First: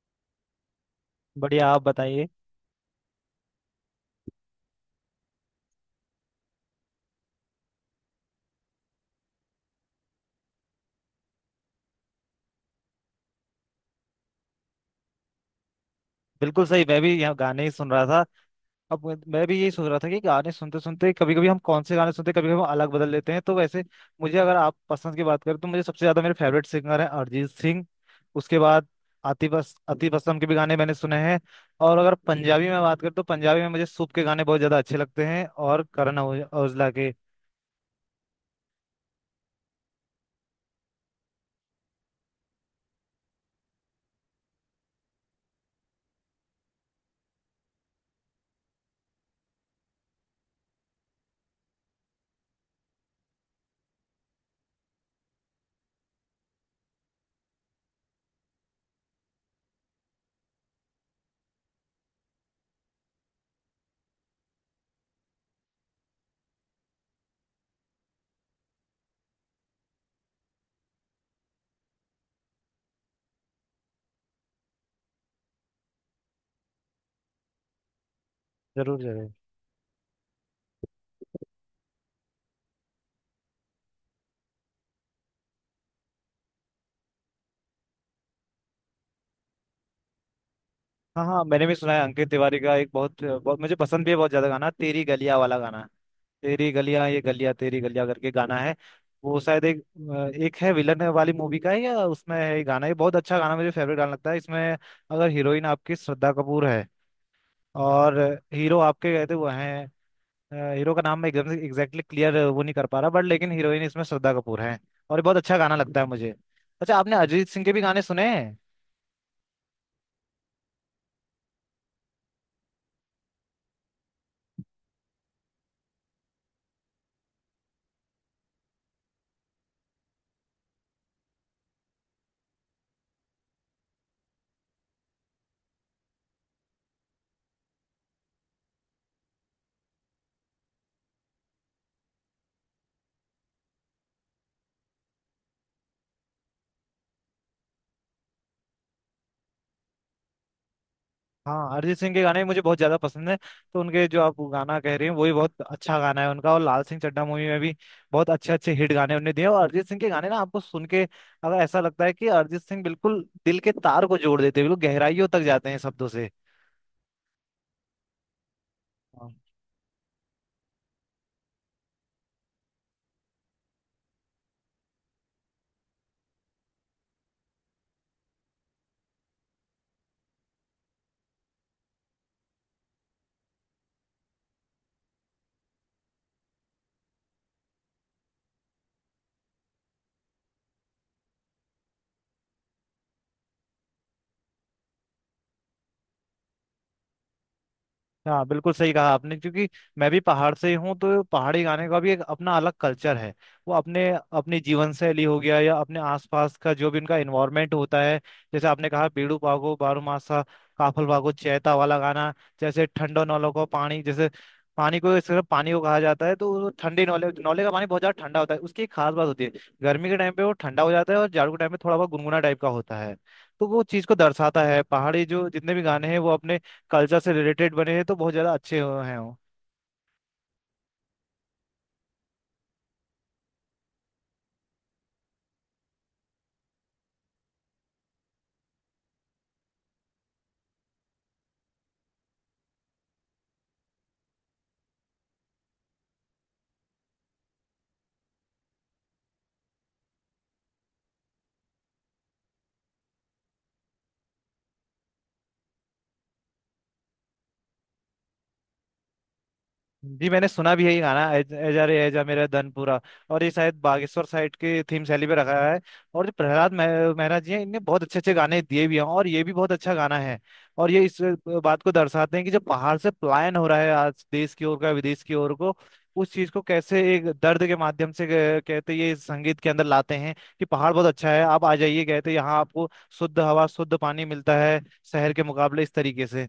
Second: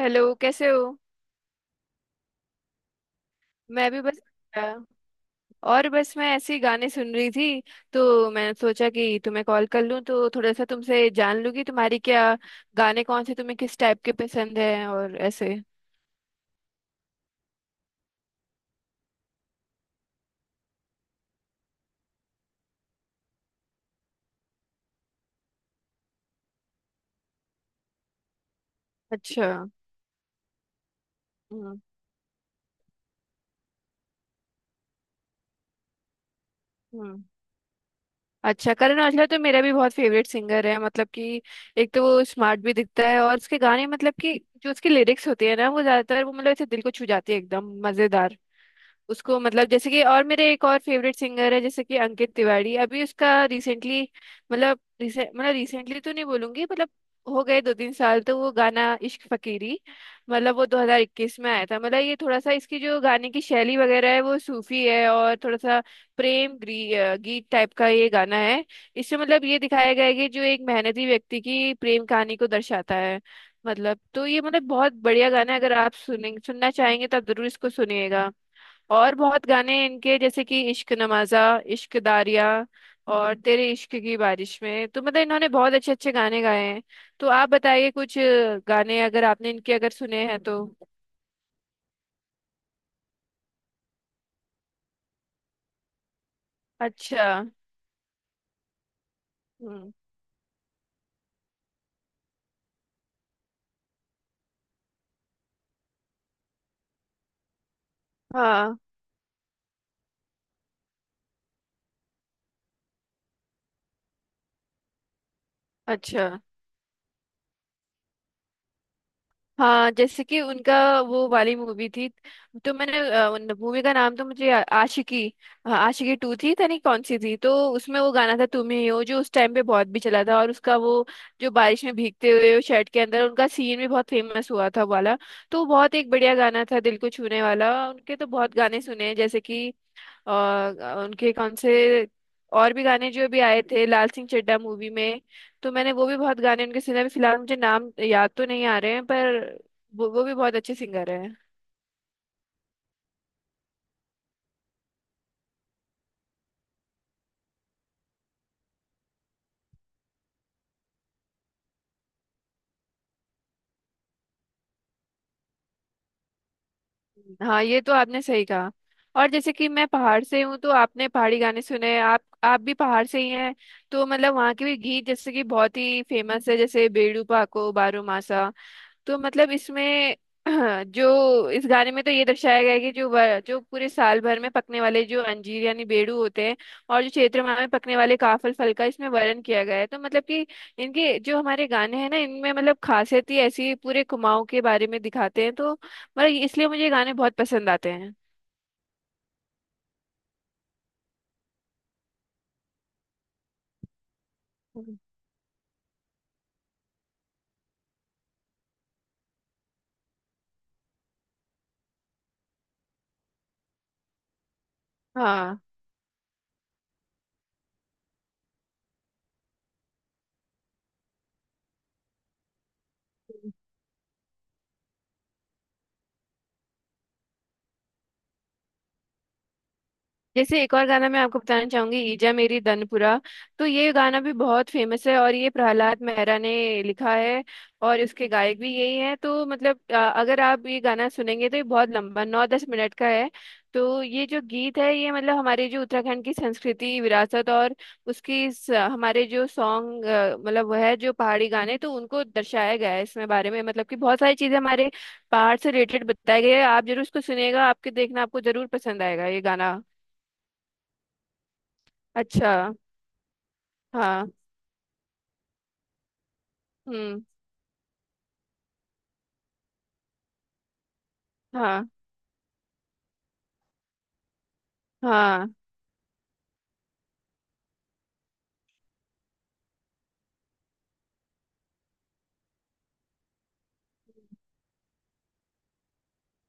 Hello, कैसे हो। बढ़िया आप बताइए। मैं भी बस। और बस मैं ऐसे ही गाने सुन रही थी। तो मैंने सोचा कि तुम्हें कॉल कर लूं, तो थोड़ा सा तुमसे जान लूं कि तुम्हारी क्या, गाने कौन से तुम्हें किस टाइप के पसंद हैं और ऐसे। बिल्कुल सही, मैं भी यहाँ गाने ही सुन रहा था। अब मैं भी यही सोच रहा था कि गाने सुनते सुनते कभी कभी हम कौन से गाने सुनते हैं, कभी कभी हम अलग बदल लेते हैं तो वैसे मुझे अगर आप पसंद की बात करें तो मुझे सबसे ज्यादा मेरे फेवरेट सिंगर है अरिजीत सिंह। उसके बाद अच्छा। आतिफ असलम के भी गाने मैंने सुने हैं। हम्म। और अगर पंजाबी में बात करें तो पंजाबी में मुझे सूप के गाने बहुत ज्यादा अच्छे लगते हैं और करण औजला के। हम्म। अच्छा, करण औजला तो मेरा भी बहुत फेवरेट सिंगर है, मतलब कि एक तो वो स्मार्ट भी दिखता है और उसके गाने, मतलब कि जो उसके लिरिक्स होते हैं ना, वो ज्यादातर वो मतलब ऐसे दिल को छू जाते हैं एकदम मजेदार। उसको मतलब जैसे कि, और मेरे एक और फेवरेट सिंगर है जैसे कि अंकित तिवारी। अभी उसका रिसेंटली, मतलब मतलब रिसेंटली तो नहीं बोलूंगी, मतलब हो गए दो तीन साल। तो वो गाना इश्क फकीरी, मतलब वो 2021 में आया था। मतलब ये थोड़ा सा, इसकी जो गाने की शैली वगैरह है वो सूफी है, और थोड़ा सा प्रेम गीत टाइप का ये गाना है। इससे मतलब ये दिखाया गया है कि जो एक मेहनती व्यक्ति की प्रेम कहानी को दर्शाता है। मतलब तो ये मतलब बहुत बढ़िया गाना है, अगर आप सुनेंगे, सुनना चाहेंगे तो आप जरूर इसको सुनिएगा। जरूर और जरूर। बहुत गाने इनके, जैसे कि इश्क नवाजा, इश्क दारिया, और तेरे इश्क की बारिश में। तो मतलब इन्होंने बहुत अच्छे अच्छे गाने गाए हैं। तो आप बताइए, कुछ गाने अगर आपने इनके अगर सुने हैं तो। हाँ हाँ, मैंने भी सुना है अंकित तिवारी का एक बहुत बहुत मुझे पसंद भी है बहुत ज्यादा गाना, तेरी गलियां वाला गाना। तेरी गलियां, ये अच्छा। गलियां तेरी गलियां करके गाना है। वो शायद एक हम्म। एक है विलन वाली मूवी का है, या उसमें है ये गाना। ये बहुत अच्छा गाना, मुझे फेवरेट गाना लगता है इसमें। अगर हीरोइन आपकी श्रद्धा कपूर है और हाँ। हीरो आपके कहते वो हैं। हीरो का नाम मैं एकदम से एग्जैक्टली क्लियर वो नहीं कर पा रहा बट लेकिन हीरोइन इसमें श्रद्धा कपूर है। और ये बहुत अच्छा गाना लगता है अच्छा। मुझे। अच्छा, आपने अरिजीत सिंह के भी गाने सुने हैं? हाँ, जैसे कि उनका वो वाली मूवी थी, तो मैंने उन मूवी का नाम तो मुझे आशिकी, हाँ, आशिकी टू थी, था नहीं कौन सी थी, तो उसमें वो गाना था तुम ही हो, जो उस टाइम पे बहुत भी चला था। और उसका वो, जो बारिश में भीगते हुए वो शर्ट के अंदर उनका सीन भी बहुत फेमस हुआ था, वो वाला। तो वो बहुत एक बढ़िया गाना था दिल को छूने वाला। उनके तो बहुत गाने सुने हैं जैसे कि, और उनके कौन से और भी गाने जो भी आए थे लाल सिंह चड्ढा मूवी में, तो मैंने वो भी बहुत गाने उनके सुने। अभी फिलहाल मुझे नाम याद तो नहीं आ रहे हैं, पर वो भी बहुत अच्छे सिंगर हैं। हाँ, अरिजीत सिंह के गाने मुझे बहुत ज्यादा पसंद है, तो उनके जो आप गाना कह रहे हैं वही बहुत अच्छा गाना है उनका। और लाल सिंह चड्ढा मूवी में भी बहुत अच्छे अच्छे हिट गाने उन्होंने दिए हैं। और अरिजीत सिंह के गाने ना आपको सुन के अगर ऐसा लगता है कि अरिजीत सिंह बिल्कुल दिल के तार को जोड़ देते हैं, बिल्कुल गहराइयों तक जाते हैं शब्दों से। हाँ, ये तो आपने सही कहा। और जैसे कि मैं पहाड़ से हूँ, तो आपने पहाड़ी गाने सुने, आप भी पहाड़ से ही हैं। तो मतलब वहाँ के भी गीत जैसे कि बहुत ही फेमस है, जैसे बेड़ू पाको बारो मासा। तो मतलब इसमें जो इस गाने में तो ये दर्शाया गया है कि जो जो पूरे साल भर में पकने वाले जो अंजीर यानी बेड़ू होते हैं, और जो चैत्र माह में पकने वाले काफल फल का इसमें वर्णन किया गया है। तो मतलब कि इनके जो हमारे गाने हैं ना, इनमें मतलब खासियत ही ऐसी, पूरे कुमाऊं के बारे में दिखाते हैं, तो मतलब इसलिए मुझे ये गाने बहुत पसंद आते हैं। हाँ बिल्कुल सही कहा आपने, क्योंकि मैं भी पहाड़ से ही हूँ तो पहाड़ी गाने का भी एक अपना अलग कल्चर है। वो अपने अपनी जीवन हम्म। शैली हो गया, या अपने आसपास का जो भी उनका इन्वायरमेंट होता है। जैसे आपने कहा बीड़ू पागो बारूमासा, काफल बागो चैता वाला गाना। जैसे ठंडो नौलों को पानी, जैसे पानी को सिर्फ हाँ, पानी को कहा जाता है, तो वो ठंडे नौले नौले का पानी बहुत ज्यादा ठंडा होता है, उसकी एक खास बात होती है। गर्मी के टाइम पे वो ठंडा हो जाता है और जाड़ों के टाइम पे थोड़ा बहुत गुनगुना टाइप का होता है। तो वो चीज को दर्शाता है, पहाड़ी जो जितने भी गाने हैं वो अपने कल्चर से रिलेटेड बने हैं, तो बहुत ज़्यादा अच्छे हुए हैं वो। जैसे एक और गाना मैं आपको बताना चाहूंगी, ईजा मेरी दनपुरा। तो ये गाना भी बहुत फेमस है, और ये प्रहलाद मेहरा ने लिखा है, और इसके गायक भी यही हैं। तो मतलब अगर आप ये गाना सुनेंगे तो ये बहुत लंबा, नौ दस मिनट का है। तो ये जो गीत है, ये मतलब हमारे जो उत्तराखंड की संस्कृति, विरासत और उसकी स, हमारे जो सॉन्ग मतलब वह है जो पहाड़ी गाने, तो उनको दर्शाया गया है इसमें बारे में, मतलब कि बहुत सारी चीजें हमारे पहाड़ से रिलेटेड बताई गई है। आप जरूर इसको सुनिएगा, आपके देखना आपको जरूर पसंद आएगा ये गाना। जी, मैंने सुना भी है ये गाना, एजा रे एजा मेरा अच्छा। धनपुरा। और ये शायद बागेश्वर हाँ। साइड के थीम शैली पे रखा है। और जो प्रहलाद हम्म। मेहरा जी हैं, इनने बहुत अच्छे अच्छे गाने दिए भी हैं और ये भी बहुत अच्छा गाना है। और ये इस बात हाँ। को दर्शाते हैं कि जब पहाड़ से पलायन हो रहा है आज देश की ओर का, विदेश की हाँ। ओर को, उस चीज को कैसे एक दर्द के माध्यम से कहते ये इस संगीत के अंदर लाते हैं, कि पहाड़ बहुत अच्छा है, आप आ जाइए कहते, यहाँ आपको शुद्ध हवा शुद्ध पानी मिलता है शहर के मुकाबले इस तरीके से।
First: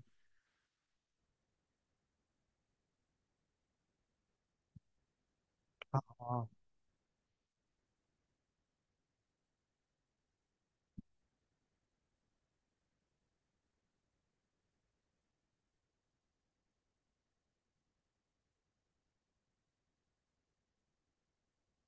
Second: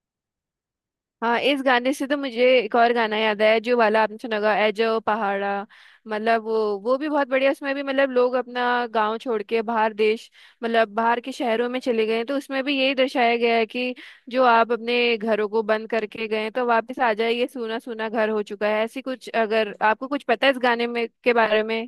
हाँ, इस गाने से तो मुझे एक और गाना याद आया, जो वाला आपने सुना होगा एजो पहाड़ा। मतलब हाँ वो भी बहुत बढ़िया, उसमें भी मतलब लोग अपना गांव छोड़ के बाहर देश, मतलब बाहर के शहरों में चले गए हैं, तो उसमें भी यही दर्शाया गया है कि जो आप अपने घरों को बंद करके गए हैं, तो वापस आ जाइए, सूना सूना घर हो चुका है। ऐसी कुछ अगर आपको कुछ पता है इस गाने में के बारे में।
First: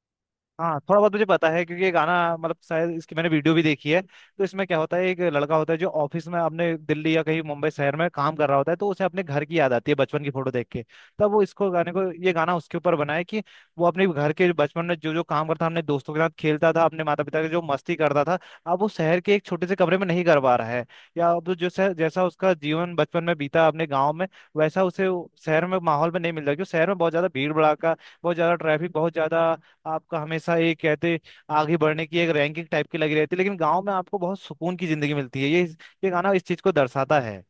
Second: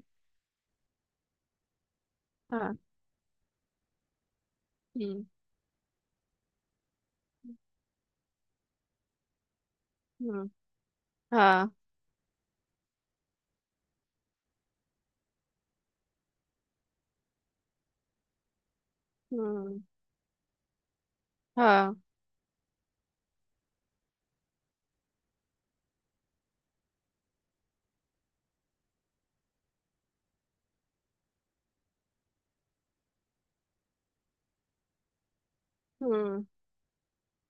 हाँ, थोड़ा बहुत मुझे पता है क्योंकि ये गाना, मतलब हाँ। शायद इसकी मैंने वीडियो भी देखी है। तो इसमें क्या होता है, एक हम्म। लड़का होता है जो ऑफिस में अपने दिल्ली या कहीं मुंबई शहर में काम कर रहा होता है, तो उसे अपने घर की याद आती है बचपन की हम्म। फोटो देख के। तब वो इसको हाँ। गाने को, ये गाना उसके ऊपर बना है कि वो अपने घर के बचपन में जो जो काम करता था, अपने दोस्तों के साथ खेलता था, अपने माता पिता के जो मस्ती करता था, अब वो शहर के एक छोटे से हम्म। कमरे में नहीं कर पा रहा है। या अब जो हाँ। जैसा उसका जीवन बचपन में बीता अपने गाँव में, वैसा उसे वो शहर में, माहौल में नहीं मिल रहा, क्योंकि शहर में बहुत ज्यादा भीड़ भड़ाका, बहुत ज्यादा ट्रैफिक, बहुत ज्यादा आपका हमेशा ये कहते आगे बढ़ने की एक रैंकिंग टाइप की लगी रहती है, लेकिन गाँव में आपको बहुत सुकून की जिंदगी मिलती है, ये गाना इस हम्म। चीज को दर्शाता है।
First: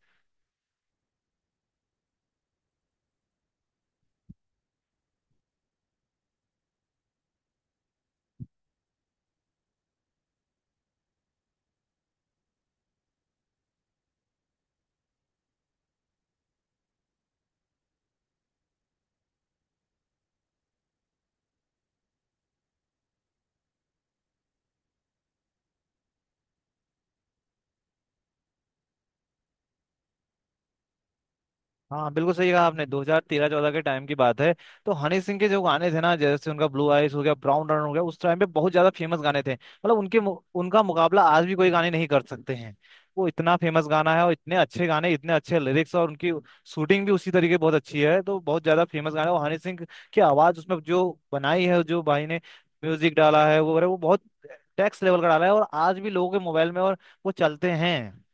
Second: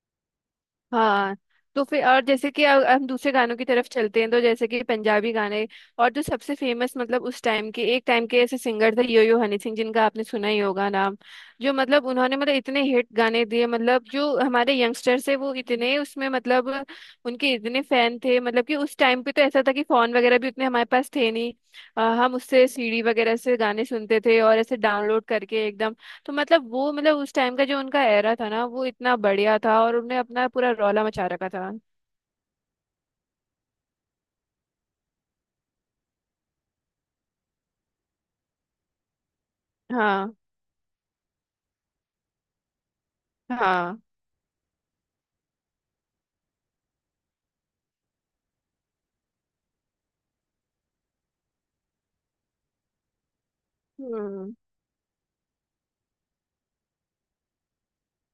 हाँ, तो फिर और जैसे कि हम दूसरे गानों की तरफ चलते हैं, तो जैसे कि पंजाबी गाने, और जो सबसे फेमस मतलब उस टाइम के, एक टाइम के ऐसे सिंगर थे यो यो हनी सिंह, जिनका आपने सुना ही होगा नाम। जो मतलब उन्होंने मतलब इतने हिट गाने दिए, मतलब जो हमारे यंगस्टर्स है वो इतने उसमें मतलब उनके इतने फैन थे, मतलब कि उस टाइम पे तो ऐसा था कि फोन वगैरह भी उतने हमारे पास थे नहीं। हम उससे सीडी वगैरह से गाने सुनते थे, और ऐसे डाउनलोड करके एकदम। तो मतलब वो मतलब उस टाइम का जो उनका एरा था ना, वो इतना बढ़िया था और उन्होंने अपना पूरा रौला मचा रखा था। हाँ बिल्कुल सही कहा आपने, 2013-14 के टाइम की बात है। तो हनी सिंह के जो गाने थे ना, जैसे उनका ब्लू आइज हो गया, ब्राउन रन हो गया, उस टाइम पे बहुत ज्यादा फेमस गाने थे, मतलब उनके हाँ। उनका मुकाबला आज भी कोई गाने नहीं कर सकते हैं। वो इतना फेमस हाँ। गाना है, और इतने अच्छे गाने, इतने अच्छे लिरिक्स, और उनकी शूटिंग भी उसी तरीके बहुत अच्छी है, तो बहुत ज्यादा फेमस गाना है। और हनी सिंह की आवाज उसमें जो बनाई है, जो भाई ने म्यूजिक डाला है, वो बहुत हम्म। टैक्स लेवल का डाला है, और आज भी लोगों के मोबाइल में और वो चलते हैं।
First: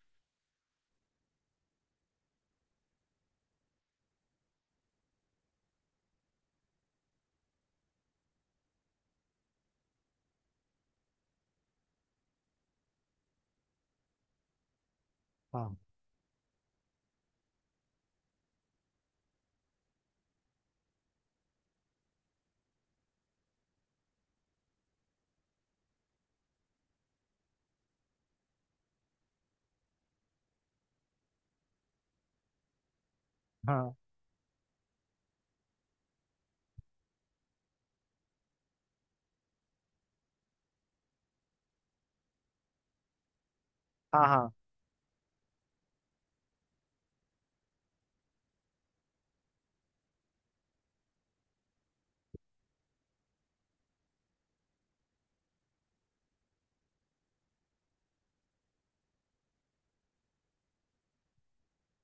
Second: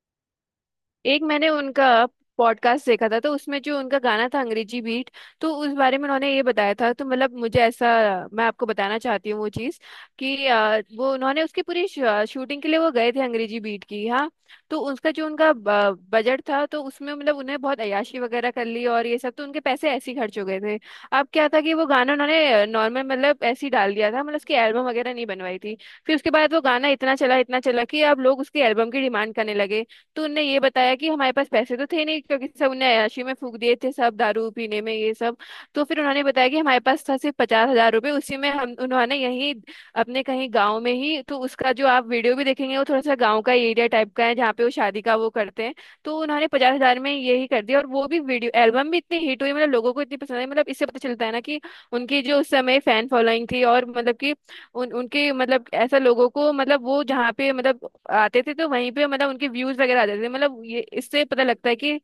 एक मैंने उनका पॉडकास्ट देखा था, तो उसमें जो उनका गाना था अंग्रेजी बीट, तो उस बारे में उन्होंने ये बताया था। तो मतलब मुझे ऐसा, मैं आपको बताना चाहती हूँ वो चीज़, कि वो उन्होंने उसकी पूरी शूटिंग के लिए वो गए थे अंग्रेजी बीट की। हाँ, तो उसका जो उनका हाँ बजट था, तो उसमें मतलब उन्हें बहुत अय्याशी वगैरह कर ली और ये सब, तो उनके पैसे ऐसे ही खर्च हो गए थे। अब क्या था कि वो गाना उन्होंने नॉर्मल मतलब ऐसे ही डाल दिया था, मतलब उसकी एल्बम वगैरह नहीं बनवाई थी। फिर उसके बाद वो गाना इतना चला कि अब लोग उसकी एल्बम की डिमांड करने लगे। तो उनने ये बताया कि हमारे पास पैसे तो थे नहीं, क्योंकि सब ने अय्याशी में फूक दिए थे, हाँ सब दारू पीने में ये सब। तो फिर उन्होंने बताया कि हमारे पास था सिर्फ पचास हजार रुपये, उसी में हम उन्होंने यहीं अपने कहीं गाँव में ही, तो उसका जो आप वीडियो भी देखेंगे, वो थोड़ा सा गाँव का एरिया टाइप का हाँ है, हाँ। जहाँ पे वो शादी का वो करते हैं। तो उन्होंने पचास हजार में यही कर दिया, और वो भी वीडियो एल्बम भी इतनी हिट हुई, मतलब लोगों को इतनी पसंद आई। मतलब इससे पता चलता है ना कि उनकी जो उस समय फैन फॉलोइंग थी, और मतलब कि उन उनके मतलब ऐसा लोगों को मतलब वो जहाँ पे मतलब आते थे, तो वहीं पे मतलब उनके व्यूज वगैरह आते थे। मतलब ये इससे पता लगता है कि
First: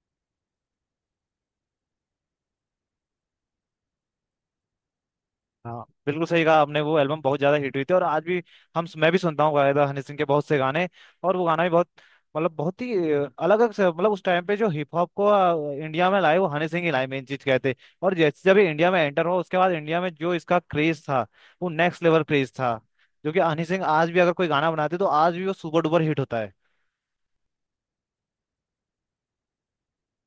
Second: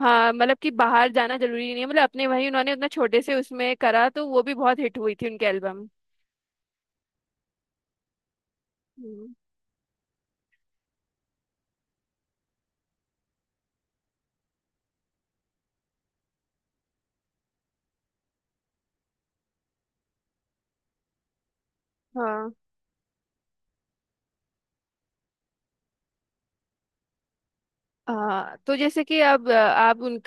हाँ, मतलब कि बाहर जाना जरूरी नहीं है, मतलब अपने वहीं उन्होंने उतना छोटे से उसमें करा, तो वो भी बहुत हिट हुई थी उनके हाँ एल्बम। बिल्कुल सही कहा आपने, वो एल्बम बहुत ज्यादा हिट हुई थी, और आज भी हम, मैं भी हम्म। सुनता हूँ गायदा हनी सिंह के बहुत से गाने। और वो गाना भी बहुत, मतलब बहुत ही अलग अलग मतलब उस टाइम पे जो हिप हॉप को इंडिया में लाए, वो हनी सिंह ही लाए मेन चीज कहते। और जैसे जब ये इंडिया में एंटर हुआ, उसके बाद इंडिया में जो इसका क्रेज था, वो नेक्स्ट लेवल हाँ। क्रेज था, जो कि हनी सिंह आज भी अगर कोई गाना बनाते तो आज भी वो सुपर डुपर हिट होता है। हाँ, तो जैसे कि अब आप उन,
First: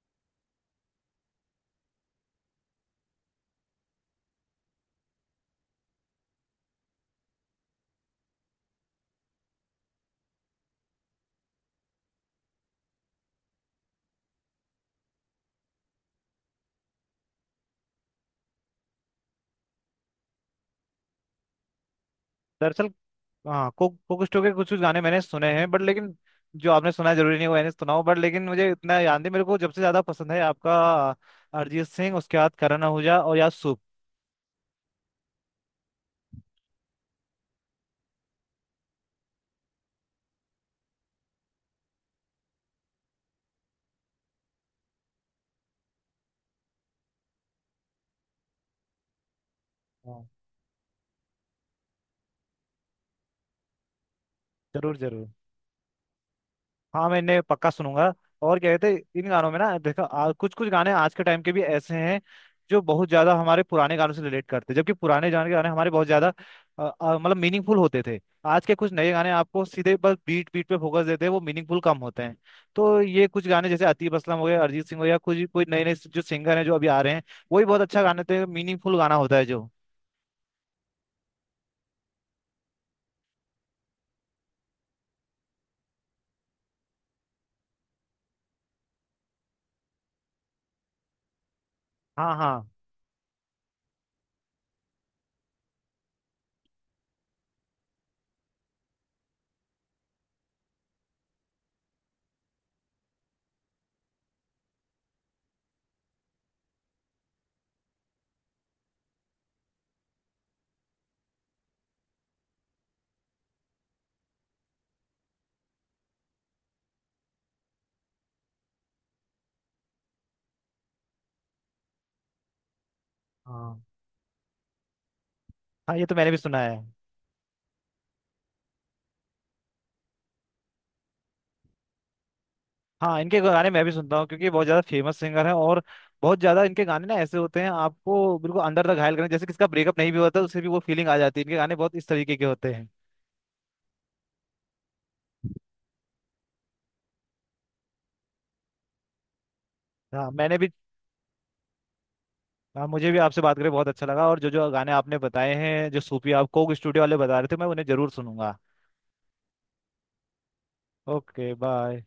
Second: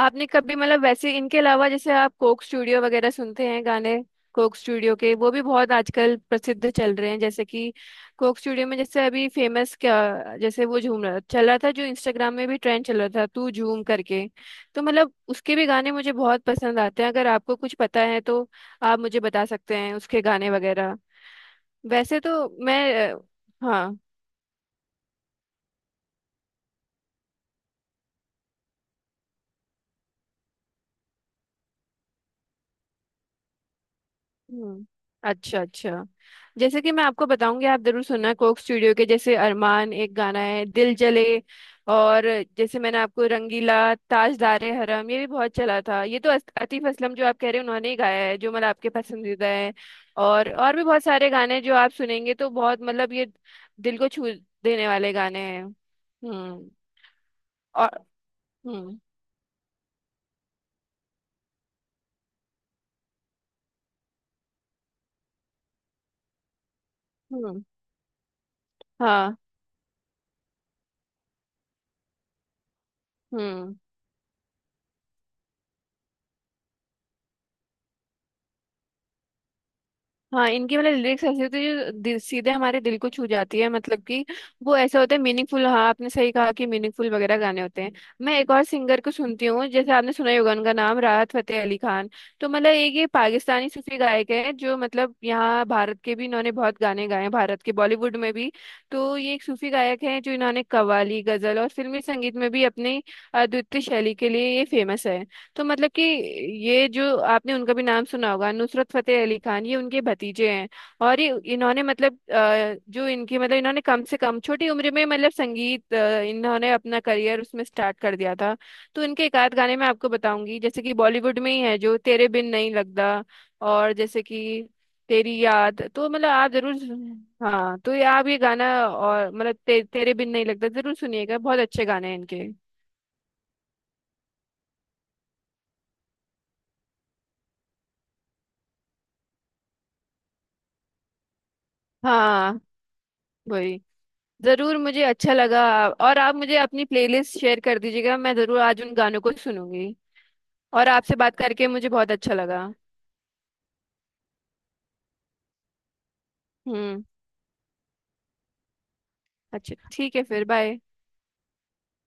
आपने कभी मतलब वैसे इनके अलावा जैसे आप कोक स्टूडियो वगैरह सुनते हैं गाने। कोक स्टूडियो के वो भी बहुत आजकल प्रसिद्ध चल रहे हैं, जैसे कि कोक स्टूडियो में जैसे अभी फेमस क्या, जैसे वो झूम रहा चल रहा था, जो इंस्टाग्राम में भी ट्रेंड चल रहा था तू झूम करके। तो मतलब उसके भी गाने मुझे बहुत पसंद आते हैं। अगर आपको कुछ पता है तो आप मुझे बता सकते हैं उसके गाने वगैरह। वैसे तो दरअसल, मैं हाँ, कोक हाँ। कोक स्टू के कुछ कुछ गाने मैंने सुने हैं बट लेकिन जो आपने सुना है जरूरी नहीं वो मैंने सुना हो, बट लेकिन मुझे इतना याद नहीं, मेरे को जब से ज्यादा पसंद है आपका अरिजीत सिंह, उसके बाद करण आहूजा और याद सूप। हम्म। अच्छा, अच्छा। जैसे कि मैं आपको बताऊंगी, आप जरूर सुनना कोक स्टूडियो के, जैसे अरमान एक गाना है दिल जले, और जैसे मैंने आपको रंगीला, ताजदारे हरम ये भी बहुत चला था। ये तो आतिफ असलम जो आप कह रहे हैं, उन्होंने ही गाया है, जो मतलब आपके पसंदीदा है। हाँ, और भी बहुत सारे गाने हैं जो आप सुनेंगे तो बहुत मतलब ये दिल को छू देने जरूर वाले जरूर। गाने हैं। हम्म। हाँ, मैं इन्हें पक्का और। सुनूंगा। और क्या कहते हम्म। हैं, इन गानों में ना, देखो कुछ कुछ गाने आज के टाइम के भी ऐसे हैं जो बहुत ज्यादा हमारे पुराने गानों से रिलेट करते हैं, जबकि पुराने गाने, के गाने हमारे बहुत ज्यादा मतलब हम्म। मीनिंगफुल होते थे। आज के कुछ नए गाने हाँ। आपको सीधे बस बीट बीट पे फोकस देते हैं, वो मीनिंगफुल कम होते हैं। तो ये कुछ गाने, हम्म। जैसे आतिफ असलम हो गए, अरिजीत सिंह हो गया, कुछ कोई नए नए जो सिंगर हैं जो अभी आ रहे हैं, वही बहुत अच्छा गाने थे, मीनिंगफुल गाना होता है जो। हाँ, इनकी मतलब लिरिक्स ऐसी होती है जो दिल, सीधे हमारे दिल को छू जाती है, मतलब कि वो ऐसे होते हैं मीनिंगफुल। हाँ, आपने सही कहा कि मीनिंगफुल वगैरह गाने होते हैं। मैं एक और सिंगर को सुनती हूँ, जैसे आपने सुना ही होगा उनका नाम राहत फतेह अली खान। हाँ तो हाँ मतलब एक ये पाकिस्तानी सूफी गायक है, जो मतलब यहाँ भारत के भी इन्होंने बहुत गाने गाए हैं, भारत के बॉलीवुड में भी। तो ये एक सूफी गायक है, जो इन्होंने कव्वाली, गजल और फिल्मी संगीत में भी अपनी अद्वितीय शैली के लिए ये फेमस है। तो मतलब कि ये जो आपने उनका भी नाम सुना होगा नुसरत फतेह अली खान, ये उनके भतीजे हैं। और ये इन्होंने मतलब जो इनकी मतलब इन्होंने कम से कम छोटी उम्र में मतलब संगीत इन्होंने अपना करियर उसमें स्टार्ट कर दिया था। तो इनके एक आध गाने मैं आपको बताऊंगी, जैसे कि बॉलीवुड में ही है जो तेरे बिन नहीं लगदा, हाँ और जैसे कि तेरी याद, हाँ, ये तो तो मतलब मैंने भी आप सुना जरूर। है। हाँ, तो ये आप ये गाना और मतलब तेरे बिन नहीं लगदा जरूर सुनिएगा, बहुत अच्छे गाने हैं इनके। हाँ, इनके गाने मैं भी सुनता हूँ क्योंकि ये बहुत ज्यादा फेमस सिंगर हैं, और बहुत ज्यादा इनके गाने ना ऐसे होते हैं, आपको बिल्कुल अंदर तक घायल करें, जैसे किसका ब्रेकअप नहीं भी होता उससे भी वो फीलिंग आ जाती है, इनके गाने बहुत इस तरीके के हाँ। होते हैं। वही। जरूर, मुझे अच्छा लगा। और आप मुझे अपनी प्लेलिस्ट शेयर कर दीजिएगा, मैं जरूर आज उन गानों को सुनूंगी। हाँ, मैंने भी। और आपसे बात करके मुझे बहुत अच्छा लगा। हाँ, मुझे भी आपसे बात करके बहुत अच्छा लगा, और जो जो गाने आपने बताए हैं, जो सूफी, आप कोक स्टूडियो हम्म। वाले बता रहे थे, मैं उन्हें जरूर सुनूंगा। अच्छा, ठीक है, फिर बाय। Okay, bye.